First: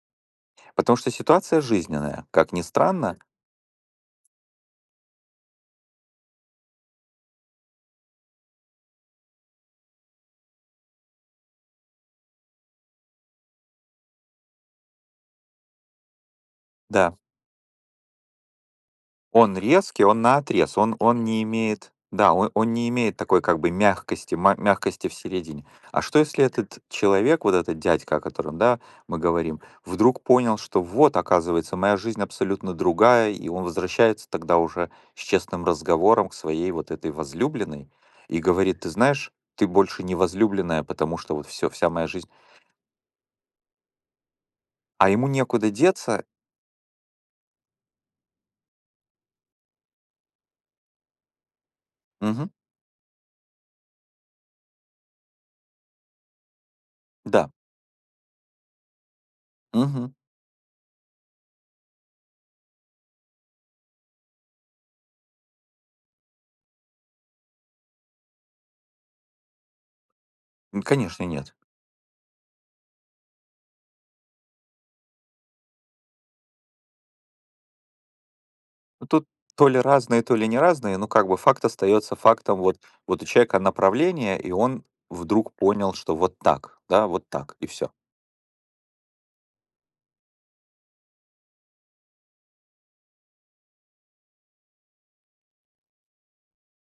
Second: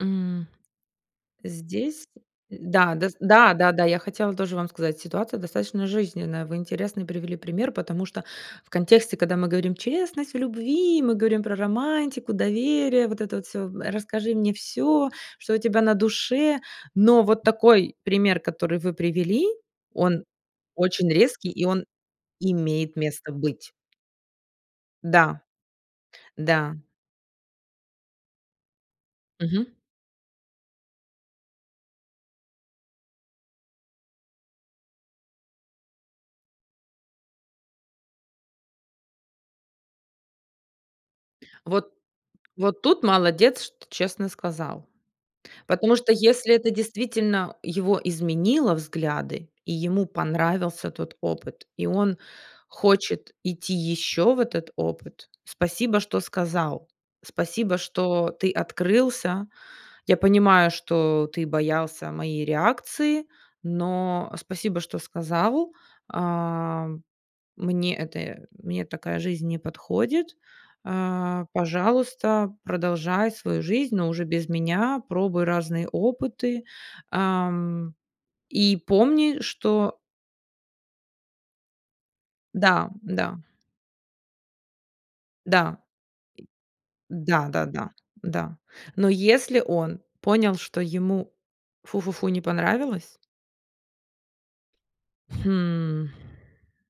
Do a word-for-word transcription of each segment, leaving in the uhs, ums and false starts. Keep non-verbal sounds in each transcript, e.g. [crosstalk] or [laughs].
М, Потому что ситуация здесь. жизненная, как ни Да, да, с странно. да-да-да. Я хотела тоже вам сказать: ситуация достаточно жизненная. Вы интересный привели пример, потому что в контексте, когда мы говорим "честность в любви", мы говорим про романтику, доверие, вот это вот всё, м, э: "Расскажи мне всё, что у тебя на душе". Да. Но вот такой пример, который вы привели, Он резкий, он он наотрез, он очень он не резкий, и он имеет Да, о он не имеет имеет место такой как бы быть. мягкости, ма мягкости в Да, середине. А что, если да. этот человек, вот этот дядька, о котором, да, мы говорим, Мгм. вдруг понял, что вот, оказывается, моя жизнь абсолютно другая, и он возвращается тогда уже с честным разговором к своей вот этой возлюбленной и говорит: "Ты знаешь, ты больше не возлюбленная, потому что вот всё, вся Вот моя жизнь" вот тут молодец, что честно сказал. А ему некуда Потому что деться. если это действительно его изменило взгляды, и ему понравился тот опыт, и он Мгм. хочет идти ещё в этот опыт. Спасибо, что сказал. Да. Спасибо, что ты открылся. Мгм. Я понимаю, что ты боялся моей реакции, но, э, спасибо, что сказал. Ам, мне это мне такая жизнь не подходит. М, конечно, Э, нет. пожалуйста, продолжай свою жизнь, но уже без меня, пробуй разные опыты. Ам, и Ну, тут помни, то ли что разные, то ли не разные, но, как бы, факт остаётся фактом. Вот Да, вот у да. человека направление, и он вдруг Да. понял, что вот так, да, вот так и всё. Да-да-да. Да. Но если он понял, что ему, фу-фу-фу, не понравилось Хм,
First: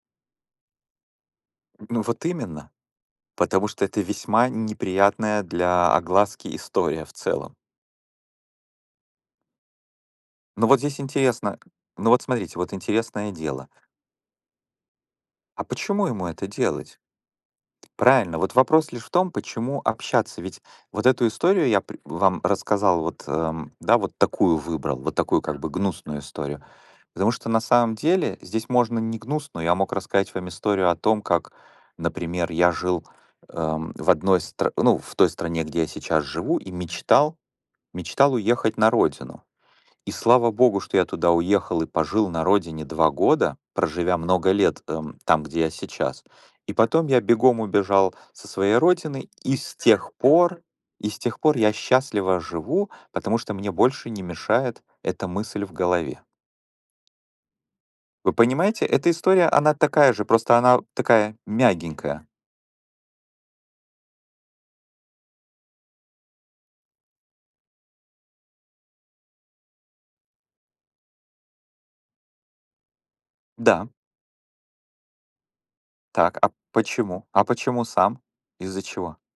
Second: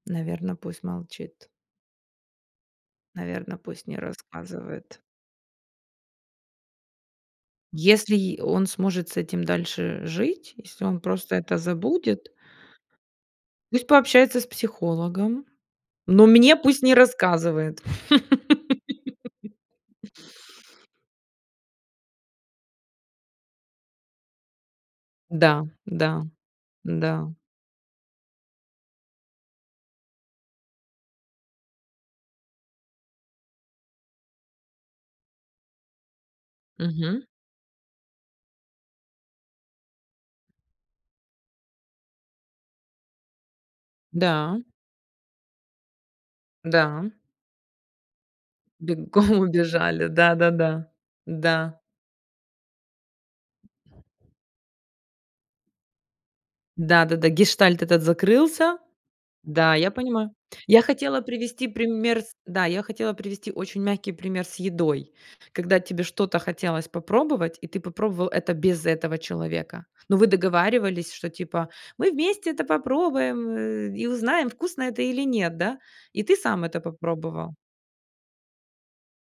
наверно, пусть молчит. Ну, вот именно, Наверно, потому что пусть не это весьма рассказывает. неприятная для огласки история в целом. Если й он сможет с этим дальше жить, Ну, вот если он здесь просто это интересно. Ну, вот, забудет смотрите, вот интересное дело. пусть пообщается с психологом, А почему но ему это мне пусть не делать? рассказывает. Правильно, вот вопрос лишь в том, почему [laughs] общаться? Ведь вот эту историю я пр вам рассказал, вот, эм, да, вот такую выбрал, вот такую как Да, бы гнусную да, историю. Потому да. что на самом деле здесь можно не гнусную, я мог рассказать вам историю о том, как, например, я жил, эм, в одной стр ну, в той стране, где я сейчас живу, и Мгм. мечтал мечтал уехать на родину. И слава богу, что я туда уехал и пожил на родине два года, проживя много Да. лет, эм, там, где я сейчас. И Да, потом м. я бегом убежал со своей родины, Бегом и с убежали. тех пор Да-да-да. и с тех пор я Да. счастливо живу, потому что мне больше не мешает эта мысль в голове. Да-да-да. Гештальт этот Вы закрылся. понимаете, эта история, Да, она я такая же, понимаю. просто она Я в хотела такая привести пример мягенькая. с да, я хотела привести очень мягкий пример с едой. Когда тебе что-то хотелось попробовать, и ты попробовал это без этого человека. Но вы договаривались, что, типа, мы вместе это попробуем, Да. э, и узнаем, вкусно это или нет, да, и ты Так, а сам это почему? А попробовал. почему сам? Из-за чего?